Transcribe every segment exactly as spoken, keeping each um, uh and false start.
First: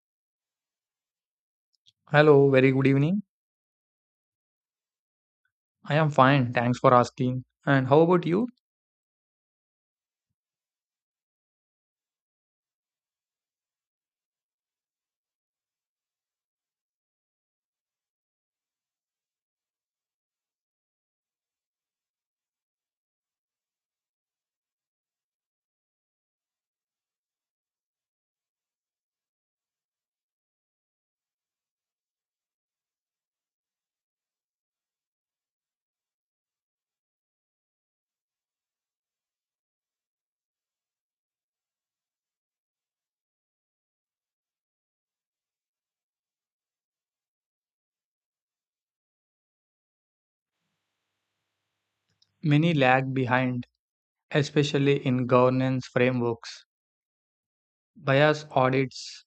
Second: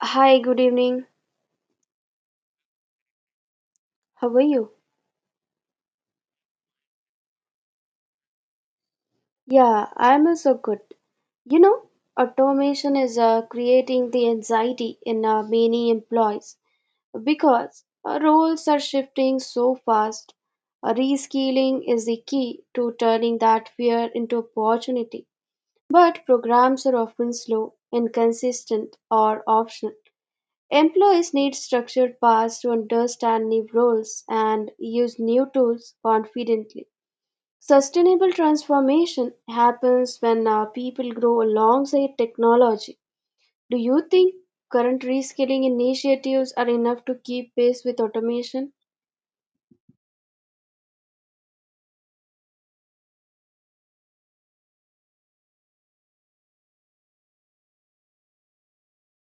Hi, good evening. Hello, very good evening. How are you? I am fine, thanks for asking. And how about you? Yeah, I'm also good. You know, Automation is uh, creating the anxiety in uh, many employees because uh, roles are shifting so fast. Uh, reskilling is the key to turning that fear into opportunity. But programs are often slow, inconsistent, or optional. Employees need structured paths to understand new roles and use new tools confidently. Sustainable transformation happens when uh, people grow alongside technology. Do you think current reskilling initiatives are enough to keep pace with automation? Many lag behind, especially in governance frameworks, bias audits,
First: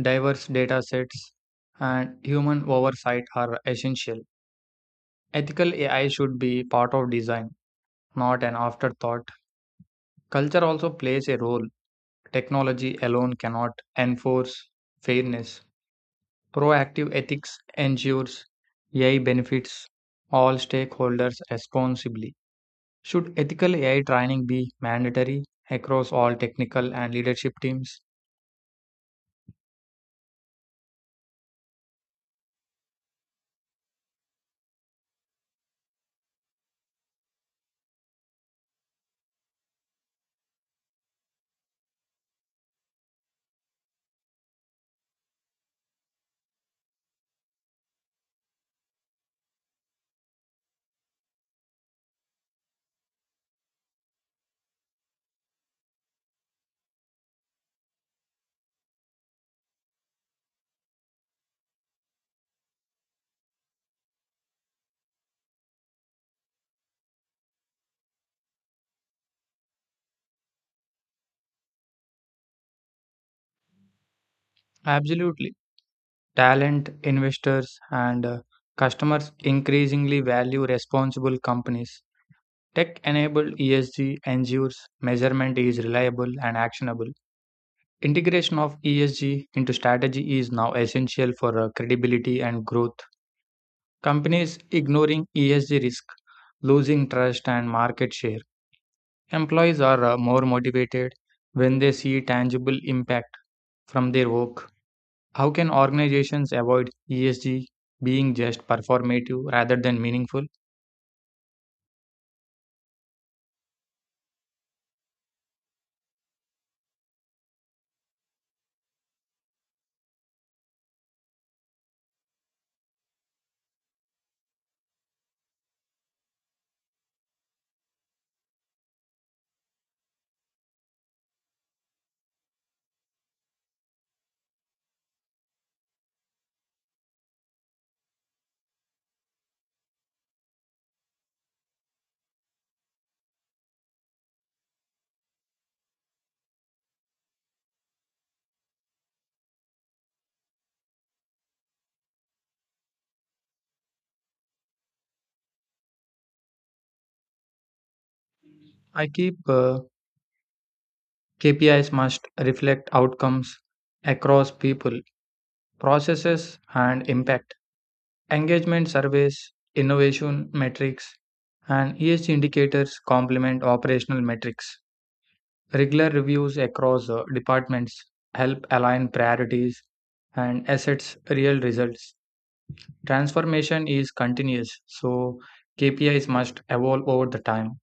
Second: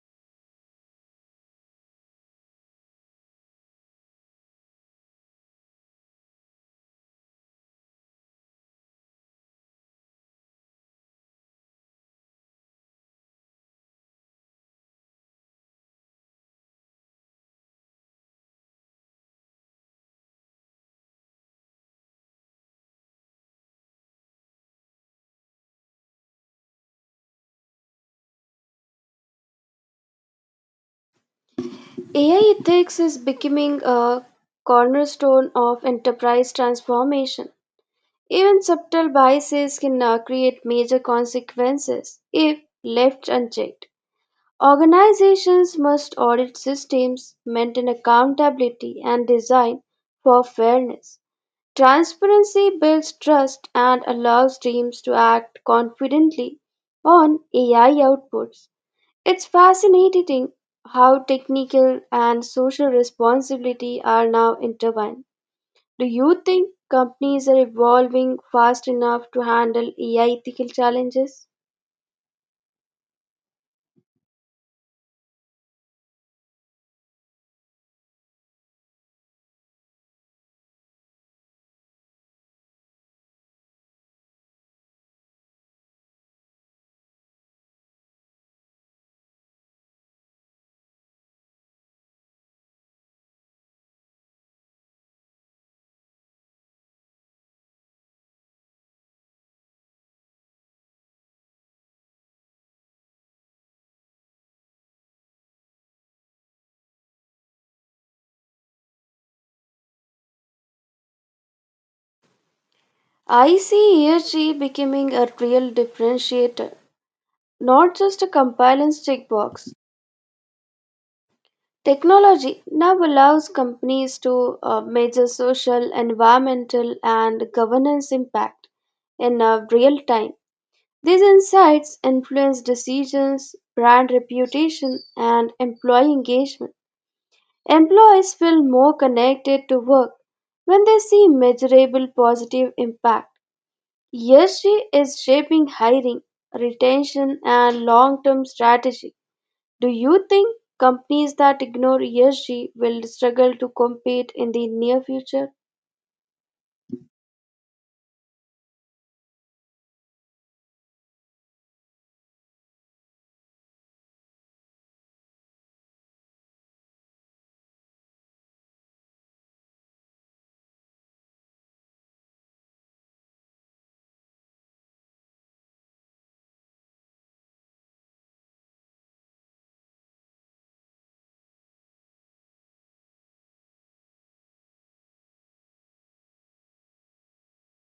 diverse data sets, and human oversight are essential. Ethical A I should be part of design, not an afterthought. Culture also plays a role. Technology alone cannot enforce fairness. Proactive ethics ensures A I benefits all stakeholders responsibly. Should ethical A I training be mandatory across all technical and leadership teams? A I ethics is becoming a cornerstone of enterprise transformation. Even subtle biases can uh, create major consequences if left unchecked. Organizations must audit systems, maintain accountability, and design for fairness. Transparency builds trust and allows teams to act confidently on A I outputs. It's fascinating how technical and social responsibility are now intertwined. Do you think companies are evolving fast enough to handle A I ethical challenges? Absolutely. Talent, investors, and uh, customers increasingly value responsible companies. Tech enabled E S G ensures measurement is reliable and actionable. Integration of E S G into strategy is now essential for uh, credibility and growth. Companies ignoring E S G risk losing trust and market share. Employees are uh, more motivated when they see tangible impact from their work. How can organizations avoid E S G being just performative rather than meaningful? I see E S G becoming a real differentiator, not just a compliance checkbox. Technology now allows companies to uh, measure social, environmental, and governance impact in uh, real time. These insights influence decisions, brand reputation, and employee engagement. Employees feel more connected to work when they see measurable positive impact. E S G is shaping hiring, retention, and long term strategy. Do you think companies that ignore E S G will struggle to compete in the near future? I keep uh, K P Is must reflect outcomes across people, processes, and impact. Engagement surveys, innovation metrics, and E S G indicators complement operational metrics. Regular reviews across uh, departments help align priorities and assets real results. Transformation is continuous, so K P Is must evolve over the time.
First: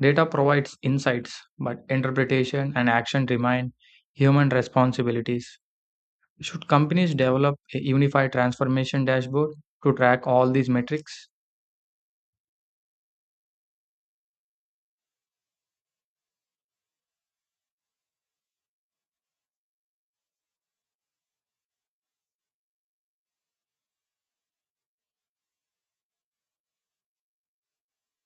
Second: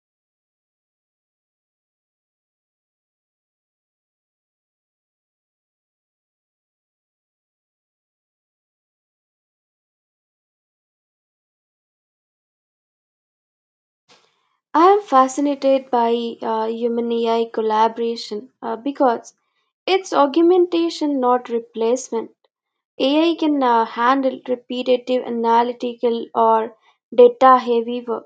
Data provides insights, but interpretation and action remain human responsibilities. Should companies develop a unified transformation dashboard to track all these metrics? I am fascinated by uh, human A I collaboration uh, because it's augmentation, not replacement. A I can uh, handle repetitive analytical or data heavy work.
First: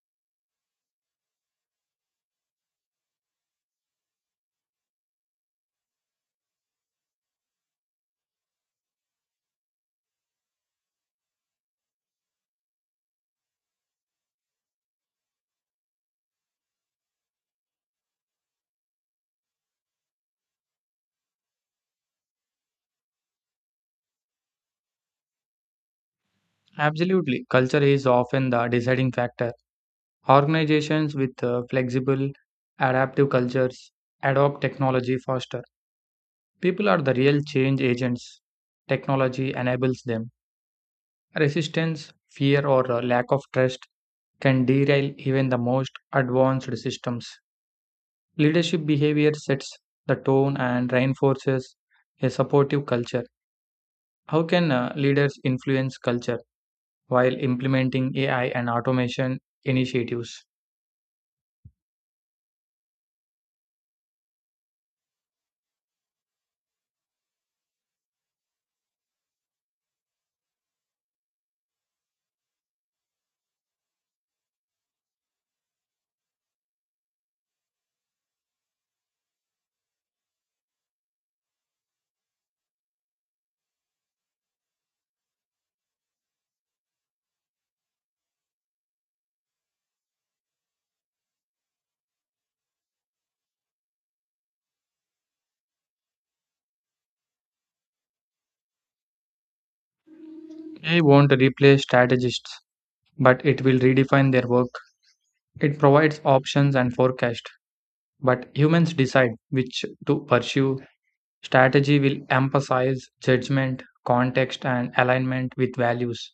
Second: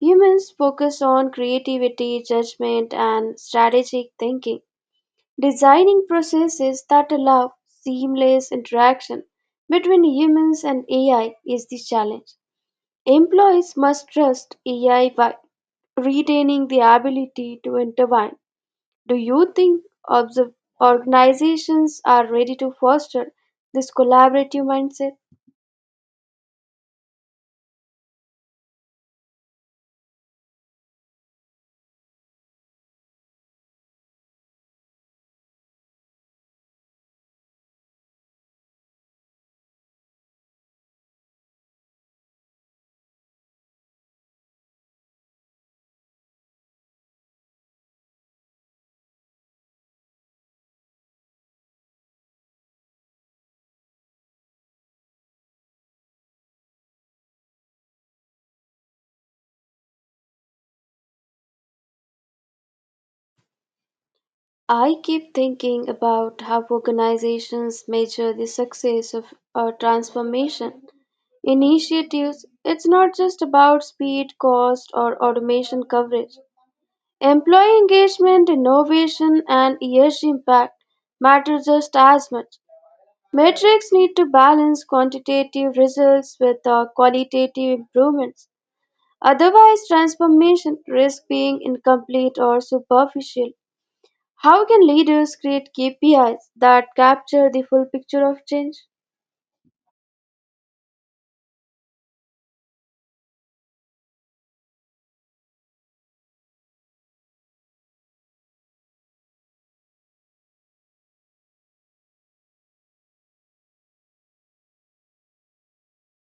Humans focus on creativity, judgment, and strategic thinking. Designing processes that allow seamless interaction between humans and A I is the challenge. Employees must trust A I while retaining the ability to intervene. Do you think observ- organizations are ready to foster this collaborative mindset? Absolutely. Culture is often the deciding factor. Organizations with uh, flexible, adaptive cultures adopt technology faster. People are the real change agents. Technology enables them. Resistance, fear, or uh, lack of trust can derail even the most advanced systems. Leadership behavior sets the tone and reinforces a supportive culture. How can uh, leaders influence culture while implementing A I and automation initiatives? I keep thinking about how organizations measure the success of a transformation initiatives. It's not just about speed, cost, or automation coverage. Employee engagement, innovation, and E S G impact matter just as much. Metrics need to balance quantitative results with uh, qualitative improvements. Otherwise, transformation risks being incomplete or superficial. How can leaders create K P Is that capture the full picture of change? A I won't replace strategists, but it will redefine their work. It provides options and forecast, but humans decide which to pursue. Strategy will emphasize judgment, context, and alignment with values.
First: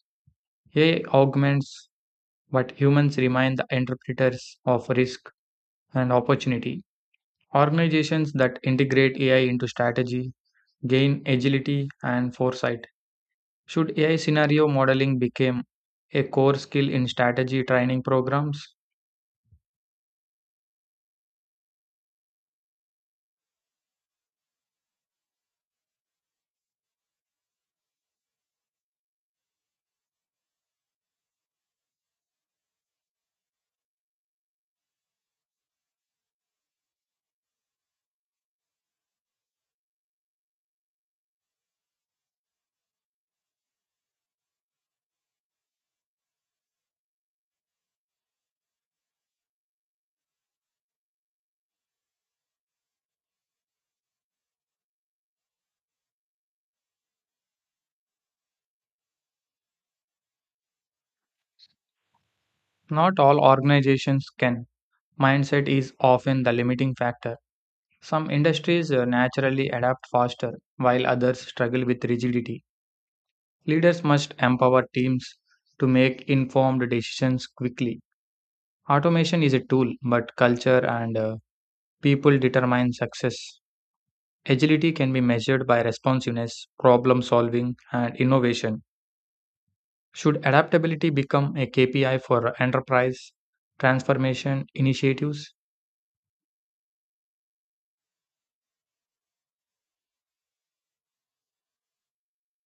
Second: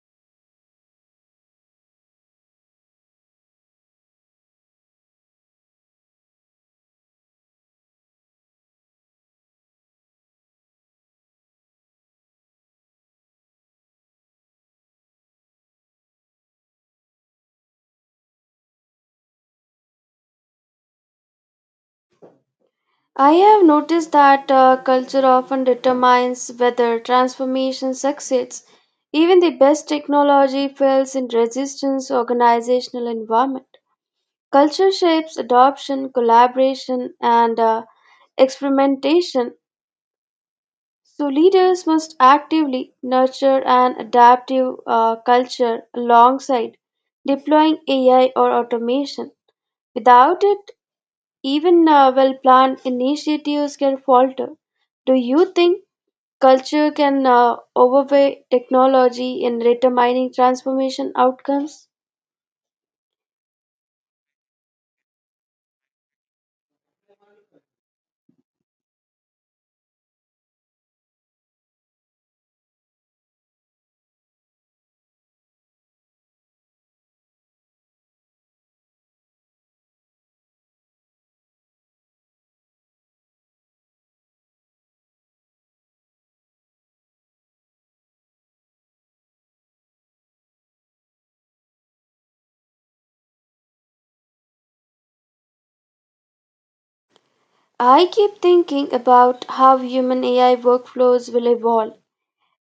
A I augments, but humans remain the interpreters of risk and opportunity. Organizations that integrate A I into strategy gain agility and foresight. Should A I scenario modeling become a core skill in strategy training programs? I have noticed that uh, culture often determines whether transformation succeeds. Even the best technology fails in resistance organizational environment. Culture shapes adoption, collaboration, and uh, experimentation. So leaders must actively nurture an adaptive uh, culture alongside deploying A I or automation. Without it, even uh, well planned initiatives can falter. Do you think culture can uh, overweigh technology in determining transformation outcomes? Not all organizations can. Mindset is often the limiting factor. Some industries uh, naturally adapt faster, while others struggle with rigidity. Leaders must empower teams to make informed decisions quickly. Automation is a tool, but culture and uh, people determine success. Agility can be measured by responsiveness, problem solving, and innovation. Should adaptability become a K P I for enterprise transformation initiatives? I keep thinking about how human A I workflows will evolve.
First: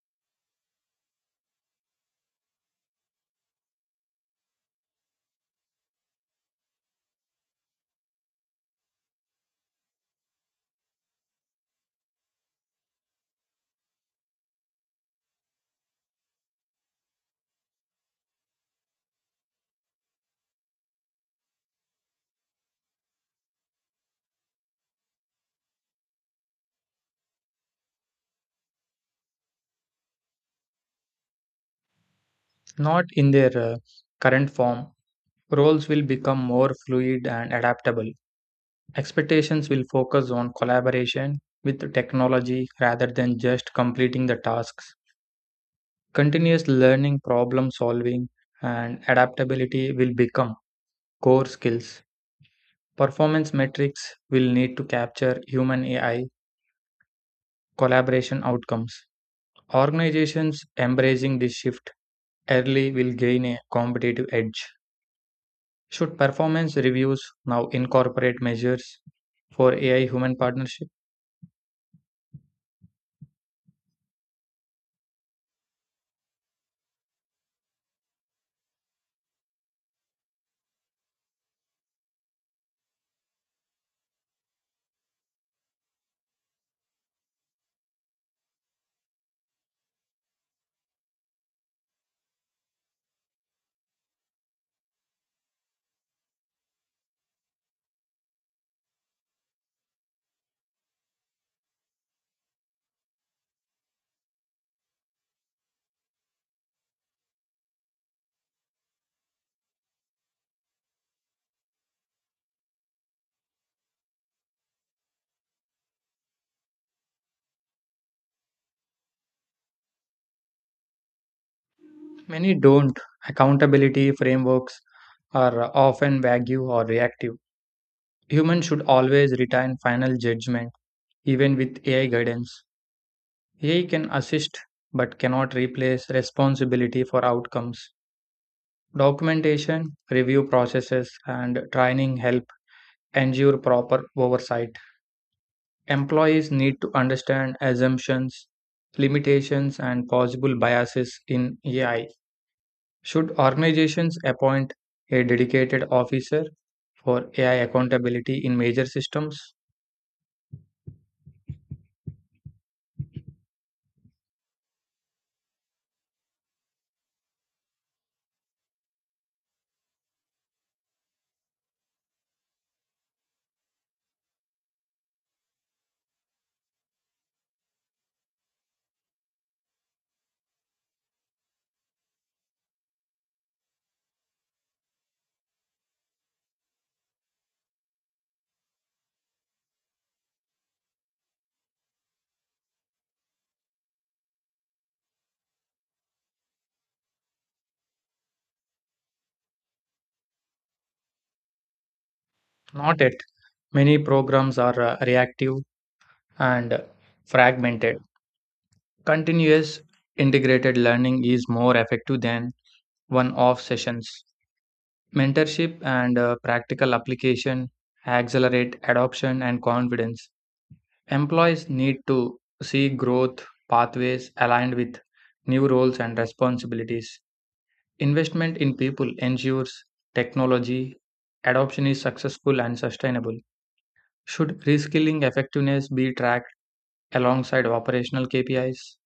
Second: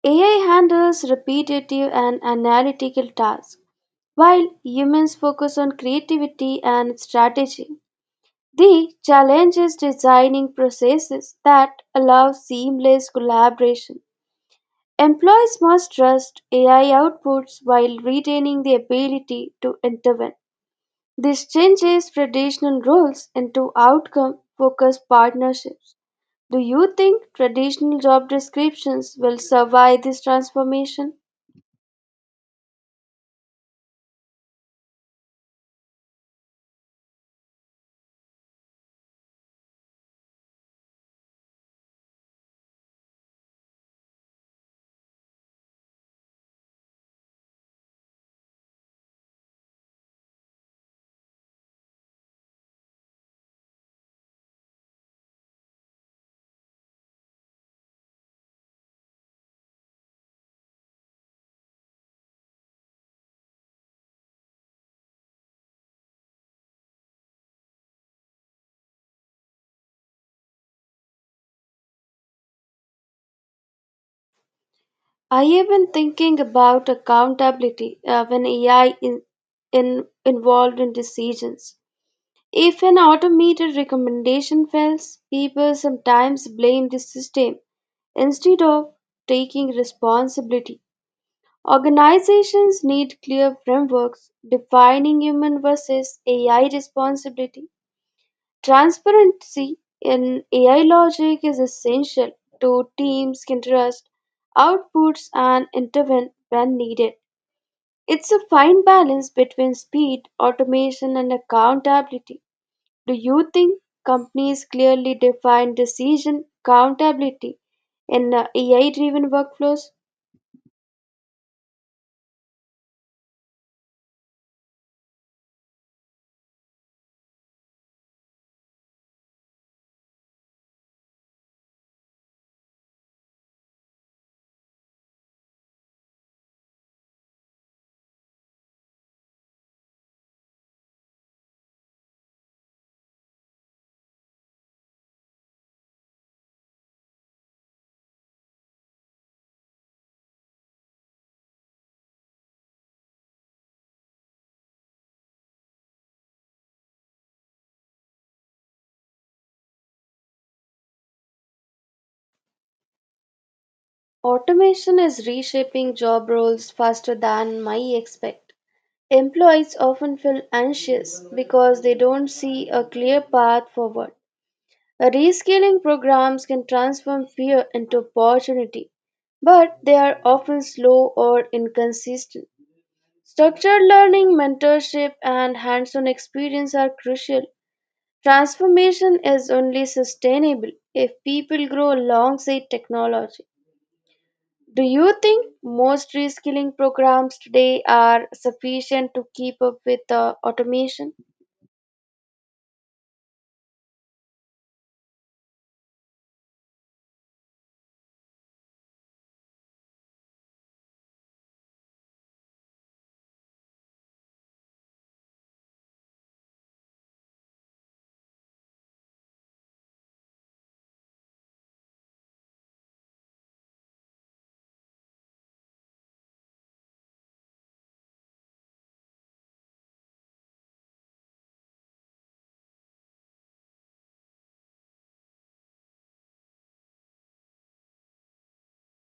A I handles repetitive and analytical tasks, while humans focus on creativity and strategy. The challenge is designing processes that allow seamless collaboration. Employees must trust A I outputs while retaining the ability to intervene. This changes traditional roles into outcome focused partnerships. Do you think traditional job descriptions will survive this transformation? Not in their uh, current form, roles will become more fluid and adaptable. Expectations will focus on collaboration with technology rather than just completing the tasks. Continuous learning, problem solving, and adaptability will become core skills. Performance metrics will need to capture human A I collaboration outcomes. Organizations embracing this shift early will gain a competitive edge. Should performance reviews now incorporate measures for A I human partnership? I have been thinking about accountability uh, when A I in, in, involved in decisions. If an automated recommendation fails, people sometimes blame the system instead of taking responsibility. Organizations need clear frameworks defining human versus A I responsibility. Transparency in A I logic is essential to teams can trust outputs and intervene when needed. It's a fine balance between speed, automation, and accountability. Do you think companies clearly define decision accountability in A I driven workflows? Many don't. Accountability frameworks are often vague or reactive. Humans should always retain final judgment, even with A I guidance. A I can assist but cannot replace responsibility for outcomes. Documentation, review processes, and training help ensure proper oversight. Employees need to understand assumptions, limitations, and possible biases in A I. Should organizations appoint a dedicated officer for A I accountability in major systems? Automation is reshaping job roles faster than my expect. Employees often feel anxious because they don't see a clear path forward. Rescaling programs can transform fear into opportunity, but they are often slow or inconsistent. Structured learning, mentorship, and hands on experience are crucial. Transformation is only sustainable if people grow alongside technology. Do you think most reskilling programs today are sufficient to keep up with uh, automation? Not yet. Many programs are uh, reactive and fragmented. Continuous integrated learning is more effective than one off sessions. Mentorship and uh, practical application accelerate adoption and confidence. Employees need to see growth pathways aligned with new roles and responsibilities. Investment in people ensures technology adoption is successful and sustainable. Should reskilling effectiveness be tracked alongside operational K P Is?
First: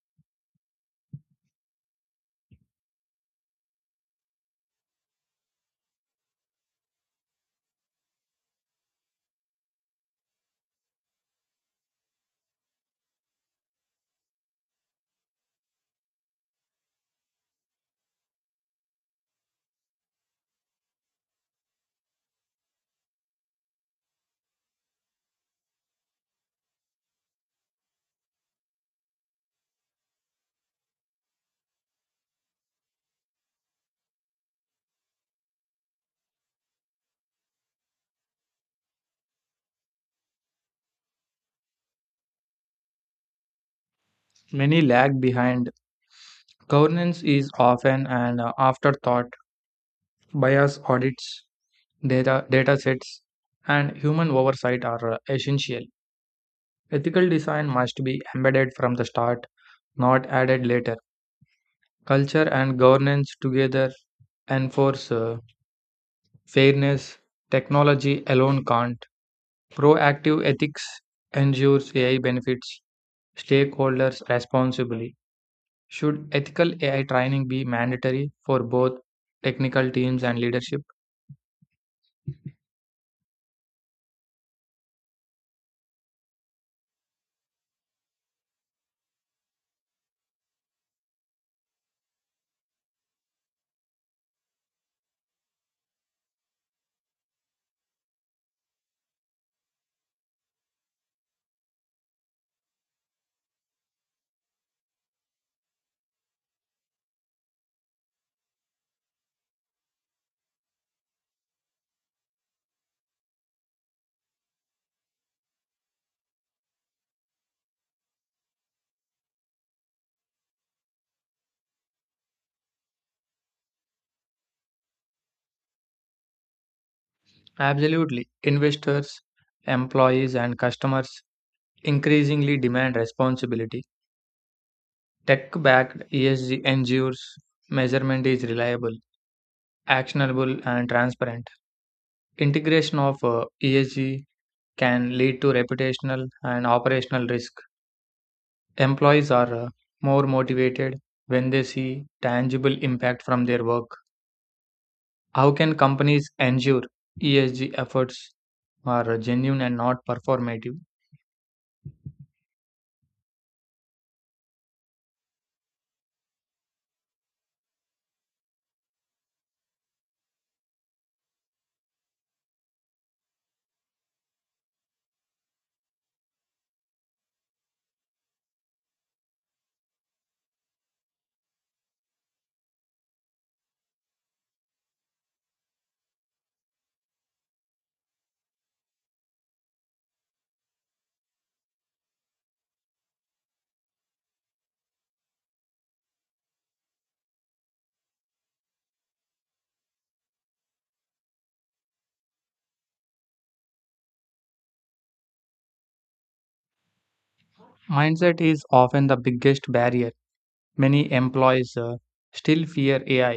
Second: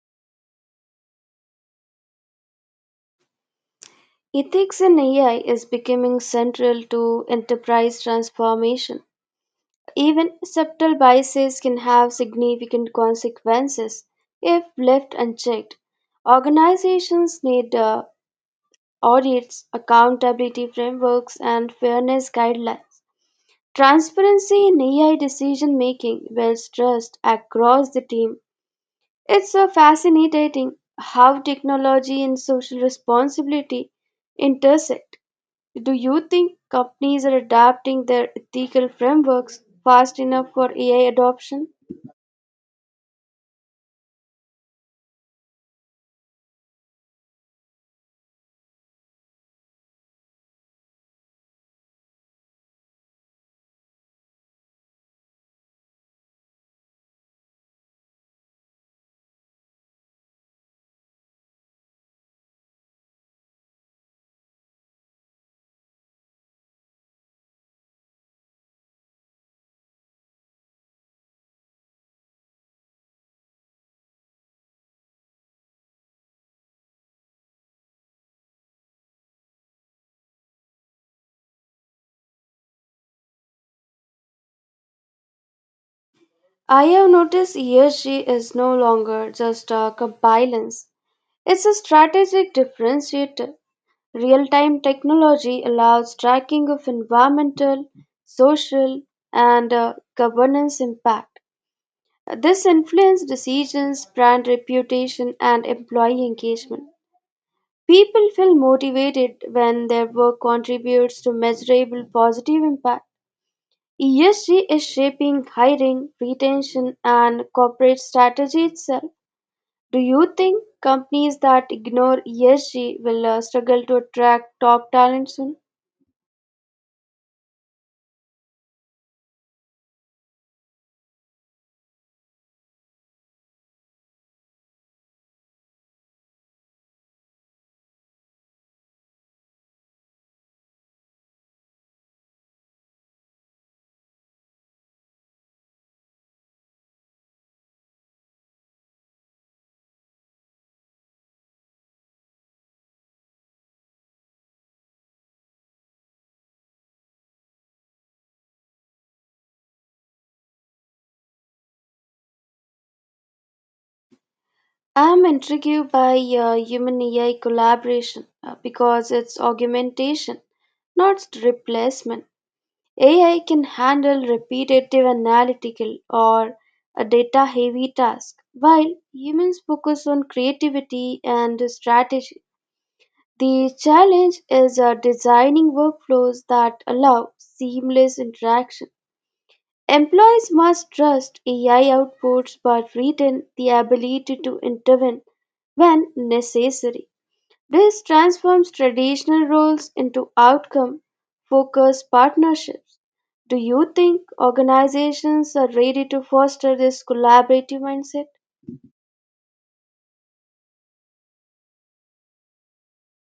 Ethics in A I is becoming central to enterprise transformation. Even subtle biases can have significant consequences if left unchecked. Organizations need uh, audits, accountability frameworks, and fairness guidelines. Transparency in A I decision making builds trust across the team. It's so fascinating how technology and social responsibility intersect. Do you think companies are adapting their ethical frameworks fast enough for A I adoption? Many lag behind. Governance is often an uh, afterthought. Bias audits Data, data sets and human oversight are uh, essential. Ethical design must be embedded from the start, not added later. Culture and governance together enforce uh, fairness. Technology alone can't. Proactive ethics ensures A I benefits stakeholders responsibly. Should ethical A I training be mandatory for both technical teams and leadership? I have noticed E S G is no longer just a compliance. It's a strategic differentiator. Real-time technology allows tracking of environmental, social, and uh, governance impact. This influences decisions, brand reputation, and employee engagement. People feel motivated when their work contributes to measurable positive impact. E S G is shaping hiring, retention, and corporate strategy itself. Do you think companies that ignore E S G will uh, struggle to attract top talent soon? Absolutely. Investors, employees, and customers increasingly demand responsibility. Tech backed E S G ensures measurement is reliable, actionable, and transparent. Integration of uh, E S G can lead to reputational and operational risk. Employees are uh, more motivated when they see tangible impact from their work. How can companies ensure E S G efforts are genuine and not performative? I'm intrigued by uh, human A I collaboration uh, because it's augmentation, not replacement. A I can handle repetitive analytical or a data heavy task, while humans focus on creativity and strategy. The challenge is uh, designing workflows that allow seamless interaction. Employees must trust A I outputs but retain the ability to intervene when necessary. This transforms traditional roles into outcome focused partnerships. Do you think organizations are ready to foster this collaborative mindset? Mindset is often the biggest barrier. Many employees uh, still fear A I